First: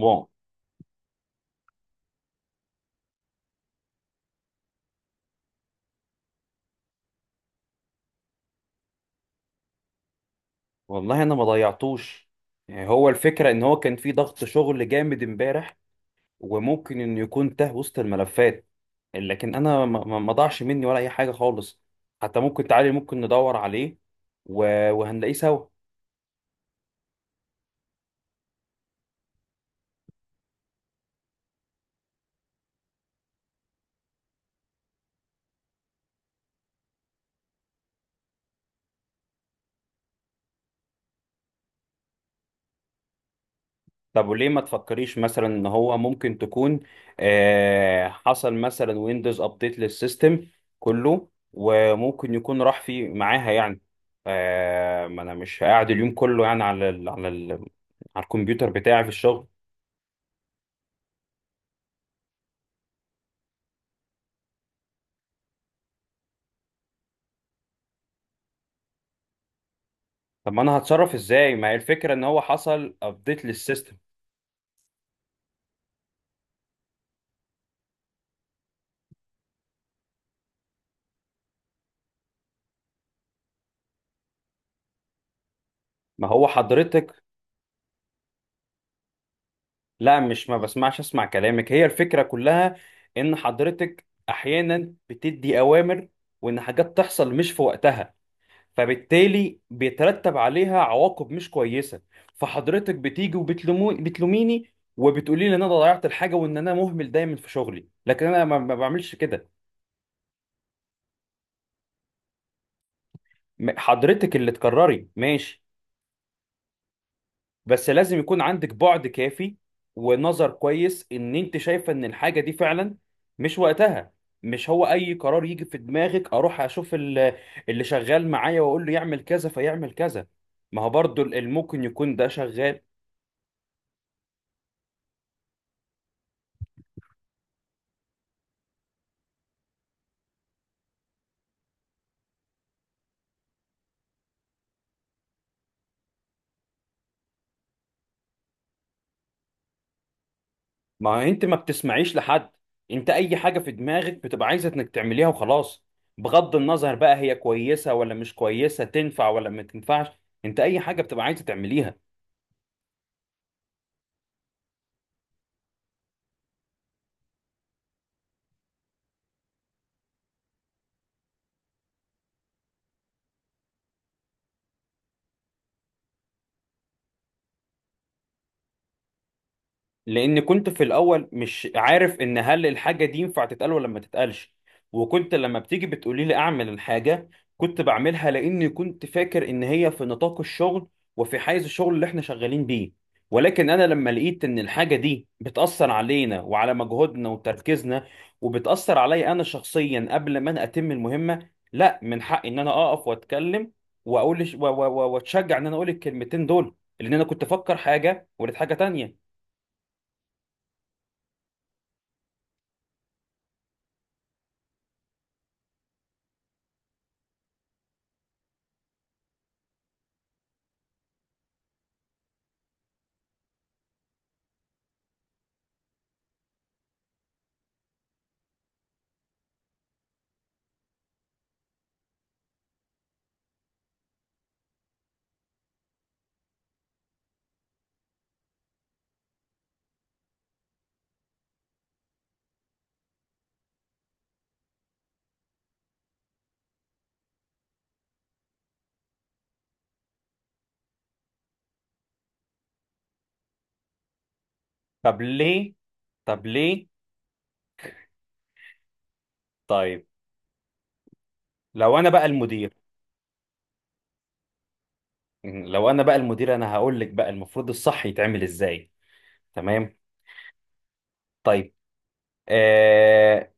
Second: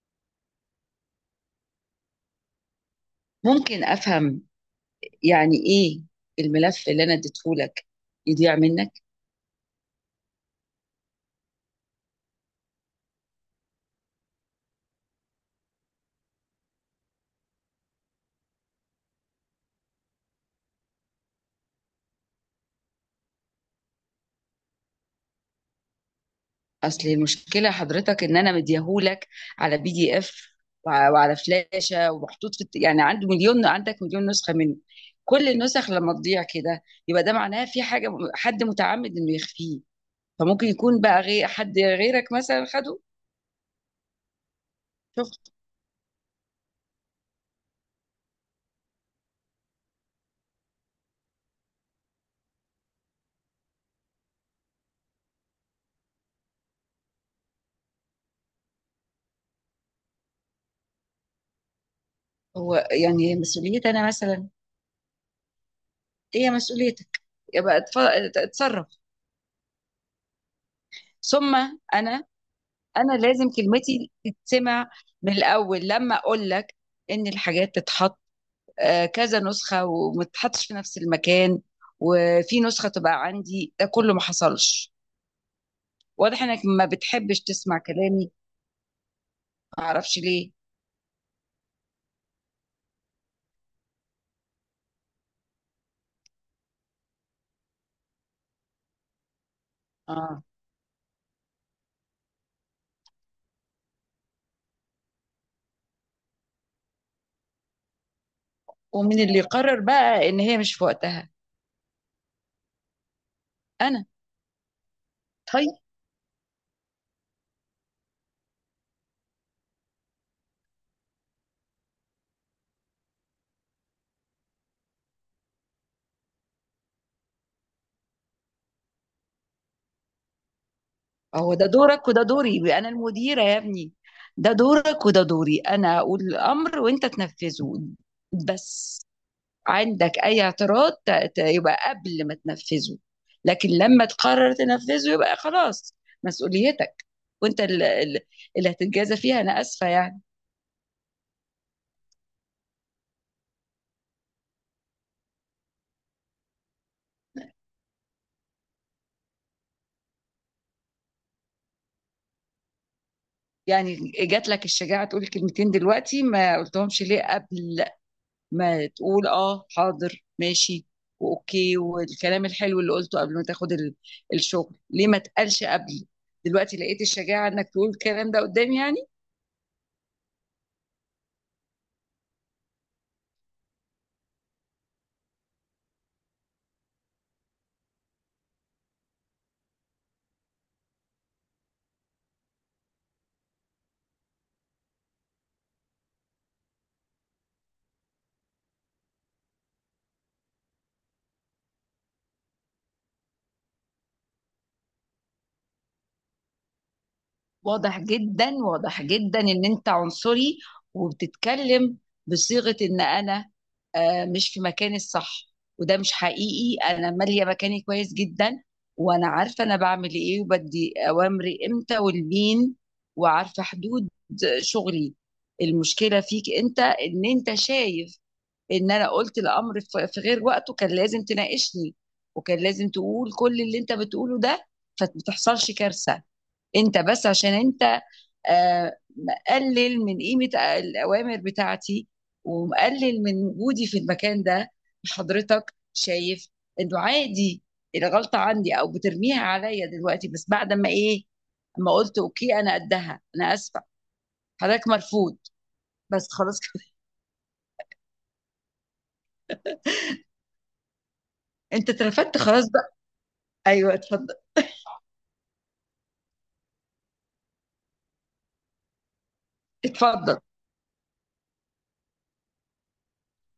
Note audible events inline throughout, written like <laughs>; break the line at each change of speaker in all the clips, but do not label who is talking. واو،
ممكن افهم يعني ايه الملف اللي انا اديتهولك يضيع منك؟
والله انا ما ضيعتوش. يعني هو الفكره ان هو كان في ضغط شغل جامد امبارح، وممكن انه يكون تاه وسط الملفات. لكن انا ما ضاعش مني ولا اي حاجه خالص. حتى ممكن تعالي، ممكن ندور عليه وهنلاقيه سوا.
اصل المشكله حضرتك ان انا مديهولك على بي دي اف، وعلى فلاشه ومحطوط يعني عنده مليون عندك مليون نسخه منه. كل النسخ لما تضيع كده، يبقى ده معناه في حاجه، حد متعمد انه يخفيه. فممكن يكون بقى غير حد غيرك مثلا خده.
طب وليه ما تفكريش مثلا
شفت؟
ان هو ممكن تكون حصل مثلا ويندوز ابديت للسيستم كله، وممكن يكون راح في معاها يعني. ما انا مش قاعد اليوم كله يعني على ال على ال على الكمبيوتر بتاعي في الشغل.
هو يعني هي مسؤوليتي انا مثلا؟ إيه هي مسؤوليتك؟ يبقى اتصرف.
طب ما انا هتصرف ازاي؟
ثم
ما هي الفكرة ان
انا
هو حصل
انا
ابديت
لازم
للسيستم.
كلمتي تتسمع، من الاول لما اقول لك ان الحاجات تتحط كذا نسخه وما تتحطش في نفس المكان، وفي نسخه تبقى عندي، ده كله ما حصلش.
ما
واضح
هو
انك ما
حضرتك،
بتحبش تسمع كلامي، ما اعرفش
لا مش
ليه.
ما بسمعش، اسمع كلامك. هي الفكرة كلها ان حضرتك احيانا بتدي اوامر، وان حاجات تحصل مش في وقتها، فبالتالي بيترتب
اه.
عليها عواقب مش كويسه. فحضرتك بتيجي وبتلومو، بتلوميني وبتقولي لي ان انا ضيعت الحاجه وان انا مهمل دايما في شغلي، لكن انا ما بعملش
ومن اللي
كده.
قرر بقى ان هي مش في وقتها؟ انا.
حضرتك اللي تكرري ماشي،
طيب.
بس لازم يكون عندك بعد كافي ونظر كويس ان انت شايفه ان الحاجه دي فعلا مش وقتها. مش هو اي قرار يجي في دماغك اروح اشوف اللي شغال معايا واقول له يعمل كذا فيعمل كذا. ما هو برضو
هو ده
ممكن
دورك
يكون
وده
ده
دوري،
شغال.
انا المديره يا ابني. ده دورك وده دوري، انا اقول الامر وانت تنفذه، بس. عندك اي اعتراض يبقى قبل ما تنفذه، لكن لما تقرر تنفذه يبقى خلاص مسؤوليتك، وانت اللي هتتجازى فيها، انا اسفه يعني.
ما انت ما بتسمعيش لحد. انت اي حاجة في دماغك بتبقى عايزة انك تعمليها وخلاص، بغض النظر بقى هي كويسة ولا مش كويسة، تنفع ولا ما تنفعش. انت اي حاجة بتبقى عايزة تعمليها.
يعني جات لك الشجاعه تقول كلمتين دلوقتي، ما قلتهمش ليه قبل؟ ما تقول اه حاضر ماشي واوكي، والكلام الحلو اللي قلته قبل ما تاخد الشغل، ليه ما تقالش قبل؟ دلوقتي لقيت الشجاعه انك تقول الكلام ده قدامي يعني.
لان كنت في الاول مش عارف ان هل الحاجه دي ينفع تتقال ولا ما تتقالش. وكنت لما بتيجي بتقولي لي اعمل الحاجه، كنت بعملها لاني كنت فاكر ان هي في نطاق الشغل وفي حيز الشغل اللي احنا شغالين بيه. ولكن انا لما لقيت ان الحاجه دي بتاثر علينا وعلى مجهودنا وتركيزنا، وبتاثر عليا انا شخصيا، قبل ما انا اتم المهمه، لا من حقي ان انا اقف واتكلم واقول واتشجع ان انا اقول الكلمتين دول، لان انا كنت افكر
واضح
حاجه
جدا،
ولقيت حاجه
واضح
تانية.
جدا ان انت عنصري، وبتتكلم بصيغة ان انا مش في مكاني الصح، وده مش حقيقي. انا مالية مكاني كويس جدا، وانا عارفة انا بعمل ايه، وبدي اوامري امتى والمين، وعارفة حدود شغلي. المشكلة فيك انت ان انت شايف ان انا قلت الامر في غير وقته، كان لازم تناقشني، وكان لازم تقول كل اللي انت بتقوله ده، فما تحصلش كارثة. انت بس عشان انت مقلل من قيمة الأوامر بتاعتي، ومقلل من وجودي في المكان ده. حضرتك شايف إنه عادي الغلطة عندي، أو بترميها عليا دلوقتي، بس بعد ما إيه؟ ما قلت أوكي، أنا قدها، أنا آسفة حضرتك،
طب
مرفوض.
ليه؟
بس
طب
خلاص كده.
ليه؟ طيب،
<laughs> أنت
لو انا بقى
اترفدت خلاص
المدير،
بقى. أيوه اتفضل.
انا هقول لك بقى المفروض الصح يتعمل ازاي. تمام.
اتفضل.
طيب. آه...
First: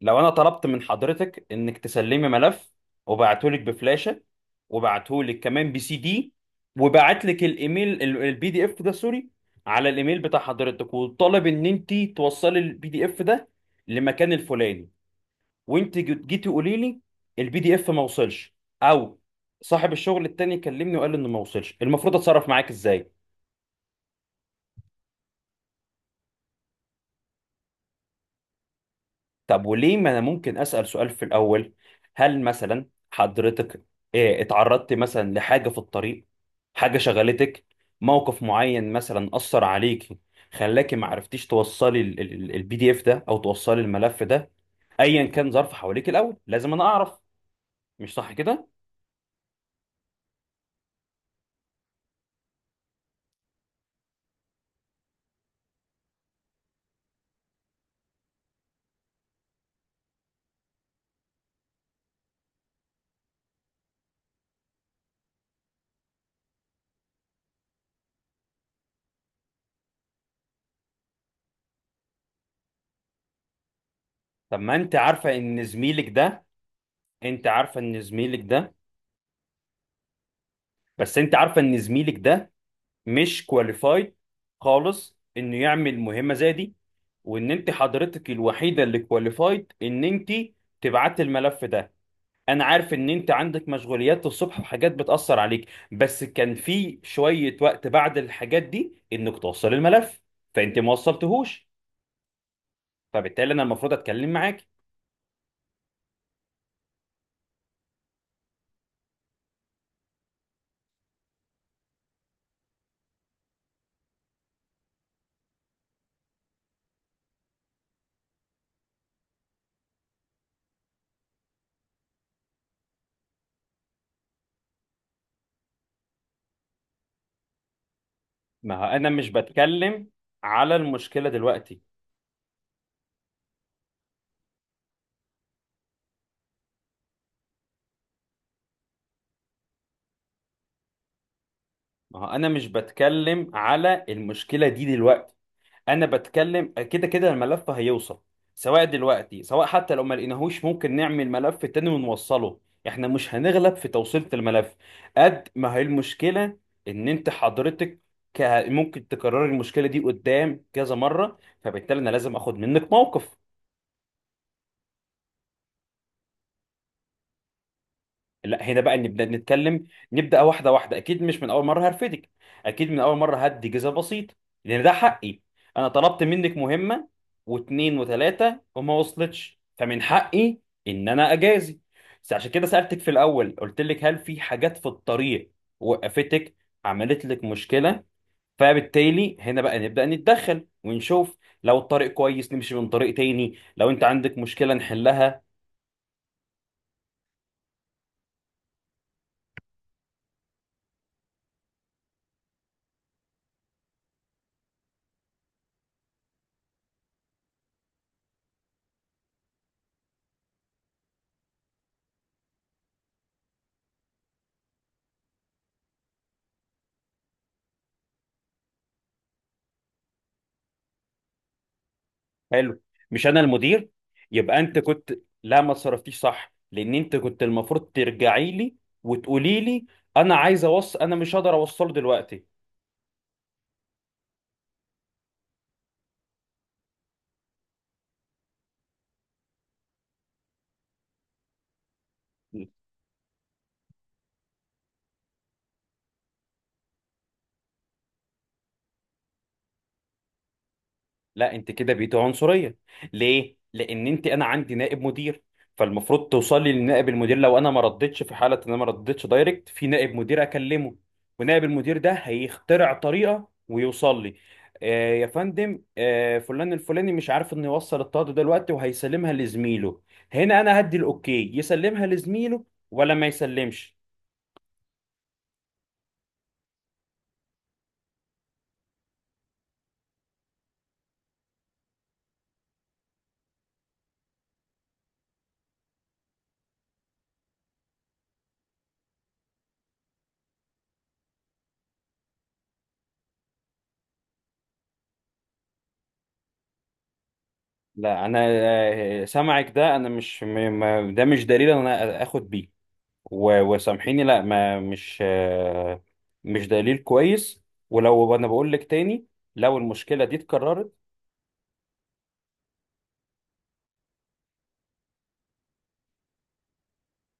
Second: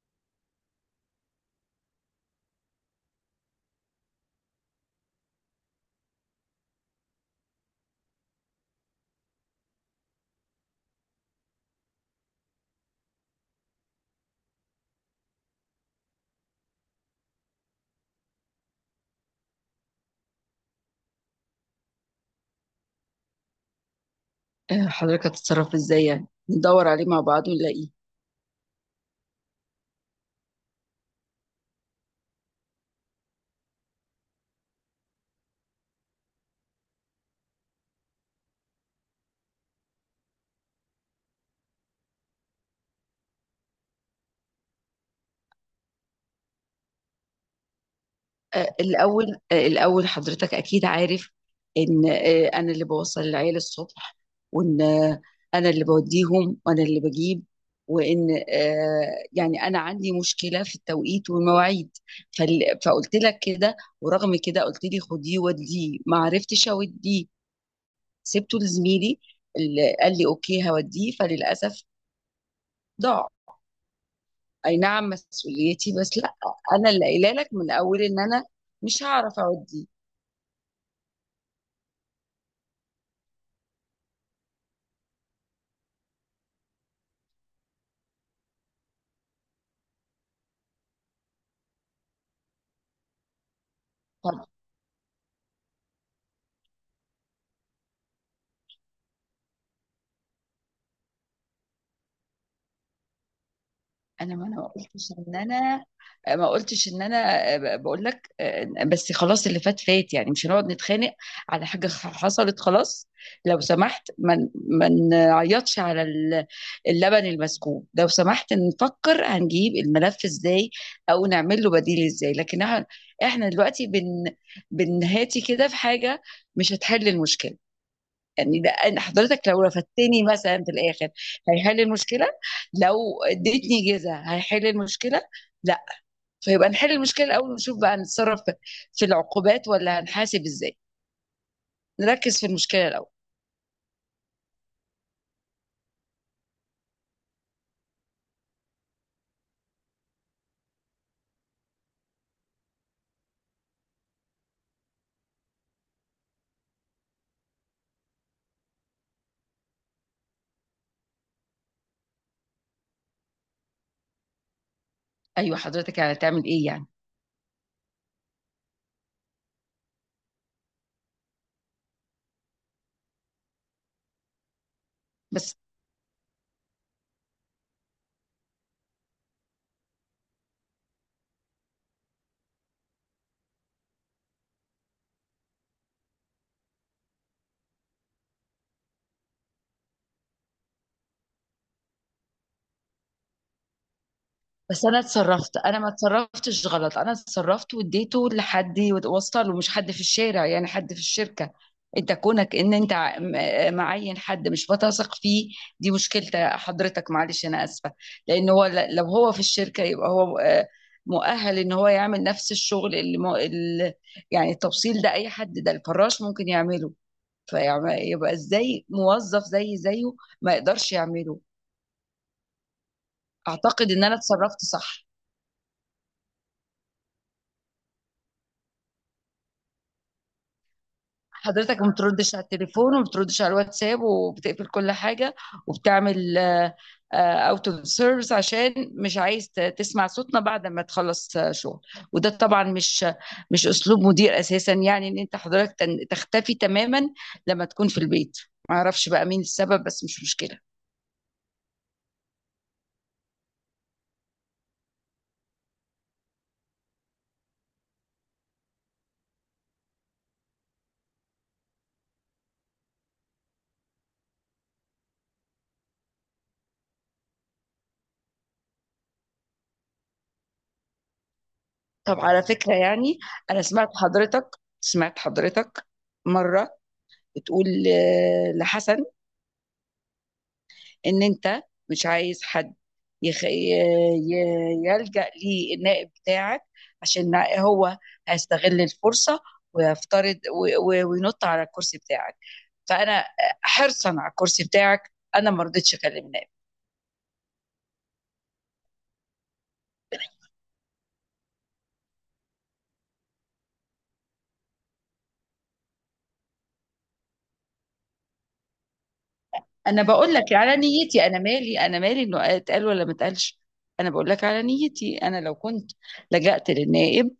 لو انا طلبت من حضرتك انك تسلمي ملف، وبعته لك بفلاشة، وبعته لك كمان بي سي دي، وبعت لك الايميل البي دي اف ده، سوري، على الايميل بتاع حضرتك، وطالب ان انت توصلي البي دي اف ده لمكان الفلاني، وانت جيتي قولي لي البي دي اف ما وصلش. او صاحب الشغل التاني كلمني وقال لي انه ما وصلش، المفروض اتصرف معاك ازاي؟
حضرتك هتتصرف إزاي؟ يعني ندور عليه مع بعض ونلاقيه.
طب وليه، ما انا ممكن اسال سؤال في الاول. هل مثلا حضرتك اتعرضت مثلا لحاجه في الطريق، حاجه شغلتك، موقف معين مثلا اثر عليكي، خلاكي ما عرفتيش توصلي البي دي اف ده او توصلي الملف ده؟ ايا كان ظرف حواليك، الاول لازم انا اعرف. مش صح كده؟
الأول حضرتك أكيد عارف إن أنا اللي بوصل العيال الصبح، وإن أنا اللي بوديهم وأنا اللي بجيب، وإن يعني أنا عندي مشكلة في التوقيت والمواعيد. فقلت لك كده، ورغم كده قلت لي خديه وديه، ما عرفتش أوديه، سبته لزميلي اللي قال لي أوكي هوديه، فللأسف ضاع.
طب ما
أي
انت
نعم
عارفه ان
مسؤوليتي،
زميلك
بس لا،
ده،
أنا اللي قايله
انت
لك من
عارفه ان
الأول إن
زميلك
أنا
ده،
مش هعرف أوديه.
بس انت عارفه ان زميلك ده مش كواليفايد خالص انه يعمل مهمه زي دي. وان انت حضرتك الوحيده اللي كواليفايد ان انت تبعت الملف ده. انا عارف ان انت عندك مشغوليات الصبح وحاجات بتاثر عليك، بس كان في شويه وقت بعد الحاجات دي انك توصل الملف. فانت ما وصلتهوش، فبالتالي انا المفروض اتكلم
انا ما
معاك.
قلتش ان انا ما قلتش ان انا بقول لك بس خلاص، اللي فات فات، يعني مش هنقعد نتخانق على حاجه حصلت خلاص. لو سمحت، ما نعيطش على اللبن المسكوب. لو سمحت نفكر هنجيب الملف ازاي، او نعمل له بديل ازاي، لكن احنا دلوقتي بنهاتي كده في حاجه مش هتحل المشكله. يعني
ما هو انا مش
حضرتك لو
بتكلم
رفدتني مثلا في
على
الاخر،
المشكله دلوقتي.
هيحل المشكله؟ لو اديتني جزا هيحل المشكله؟ لا. فيبقى نحل المشكله الاول، ونشوف بقى هنتصرف في العقوبات ولا هنحاسب ازاي.
ما هو
نركز في
انا مش
المشكله الاول.
بتكلم على المشكله دي دلوقتي انا بتكلم، كده كده الملف هيوصل، سواء دلوقتي سواء حتى لو ما لقيناهوش، ممكن نعمل ملف تاني ونوصله. احنا مش هنغلب في توصيله الملف، قد ما هي المشكله ان انت حضرتك ك... ممكن تكرر المشكله دي قدام كذا مره. فبالتالي انا لازم اخد منك موقف.
ايوه حضرتك يعني هتعمل ايه يعني؟
لا هنا بقى نبدا نتكلم، نبدا واحده واحده، اكيد مش من اول مره هرفدك، اكيد من اول مره هدي جزء بسيط، لان ده حقي.
بس
انا طلبت منك مهمه، واتنين وتلاته، وما وصلتش، فمن حقي ان انا اجازي. بس عشان كده سالتك في الاول قلت لك هل في حاجات في الطريق وقفتك، عملت لك مشكله؟ فبالتالي هنا بقى نبدا نتدخل ونشوف. لو الطريق كويس نمشي من طريق تاني، لو انت عندك مشكله
بس انا
نحلها.
اتصرفت، انا ما اتصرفتش غلط، انا اتصرفت واديته لحد وصل، ومش حد في الشارع يعني، حد في الشركه. انت كونك ان انت معين حد مش بتثق فيه، دي مشكلة حضرتك معلش انا اسفه. لان هو لو هو في الشركه يبقى هو مؤهل ان هو يعمل نفس الشغل اللي يعني التوصيل ده، اي حد، ده الفراش ممكن يعمله. فيبقى ازاي موظف زي زيه ما يقدرش يعمله؟
حلو، مش انا المدير؟
اعتقد ان انا
يبقى
اتصرفت
انت
صح.
كنت، لا ما تصرفتيش صح، لان انت كنت المفروض ترجعي لي وتقولي لي انا عايز اوصل، انا مش هقدر
حضرتك ما
اوصله
بتردش على
دلوقتي.
التليفون، وما بتردش على الواتساب، وبتقفل كل حاجة، وبتعمل اوت اوف سيرفيس عشان مش عايز تسمع صوتنا بعد ما تخلص شغل. وده طبعا مش اسلوب مدير اساسا. يعني ان انت حضرتك تختفي تماما لما تكون في البيت. ما اعرفش بقى مين السبب، بس مش مشكلة.
لا انت كده بقيتي عنصريه. ليه؟ لان انت، انا عندي نائب مدير، فالمفروض توصلي لنائب المدير لو انا ما ردتش. في حاله ان انا ما ردتش دايركت، في نائب مدير اكلمه، ونائب المدير ده هيخترع طريقه ويوصل لي. آه يا فندم، آه فلان الفلاني مش عارف انه يوصل الطاقه دلوقتي وهيسلمها لزميله، هنا انا هدي الاوكي يسلمها
طب على
لزميله
فكرة
ولا
يعني،
ما
انا
يسلمش.
سمعت حضرتك مرة بتقول لحسن ان انت مش عايز حد يلجأ ليه النائب بتاعك، عشان هو هيستغل الفرصة ويفترض وينط على الكرسي بتاعك. فأنا حرصا على الكرسي بتاعك، أنا ما رضيتش أكلم نائب.
لا انا سمعك ده، انا مش ده مش دليل إن انا اخد بيه. وسامحيني، لا ما مش مش دليل كويس. ولو انا بقول لك تاني، لو
أنا
المشكله
بقول
دي
لك على
اتكررت.
نيتي، أنا مالي إنه اتقال ولا ما اتقالش. أنا بقول لك على نيتي، أنا لو كنت لجأت للنائب،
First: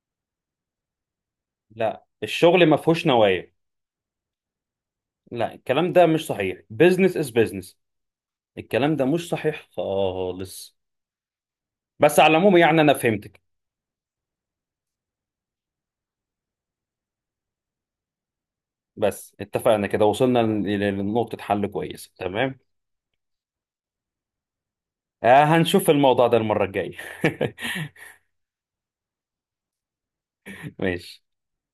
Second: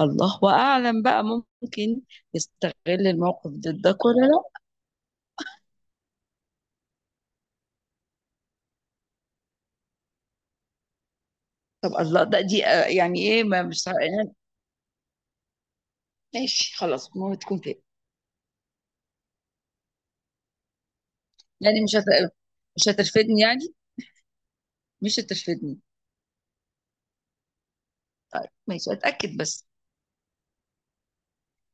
الله أعلم بقى، ممكن
لا الشغل
يستغل
ما فيهوش
الموقف
نوايا.
ضدك ولا لا.
لا الكلام ده مش صحيح، بيزنس از بيزنس. الكلام ده مش صحيح خالص.
طب
بس
الله،
على العموم
دي
يعني انا
يعني
فهمتك.
ايه؟ ما مش يعني، ماشي خلاص، ما هو تكون كده.
بس اتفقنا كده، وصلنا لنقطه حل
يعني
كويسه، تمام.
مش هترفدني يعني، مش
آه،
هترفدني؟
هنشوف الموضوع ده المره الجايه. <laughs>
طيب، ماشي، اتاكد بس.
ماشي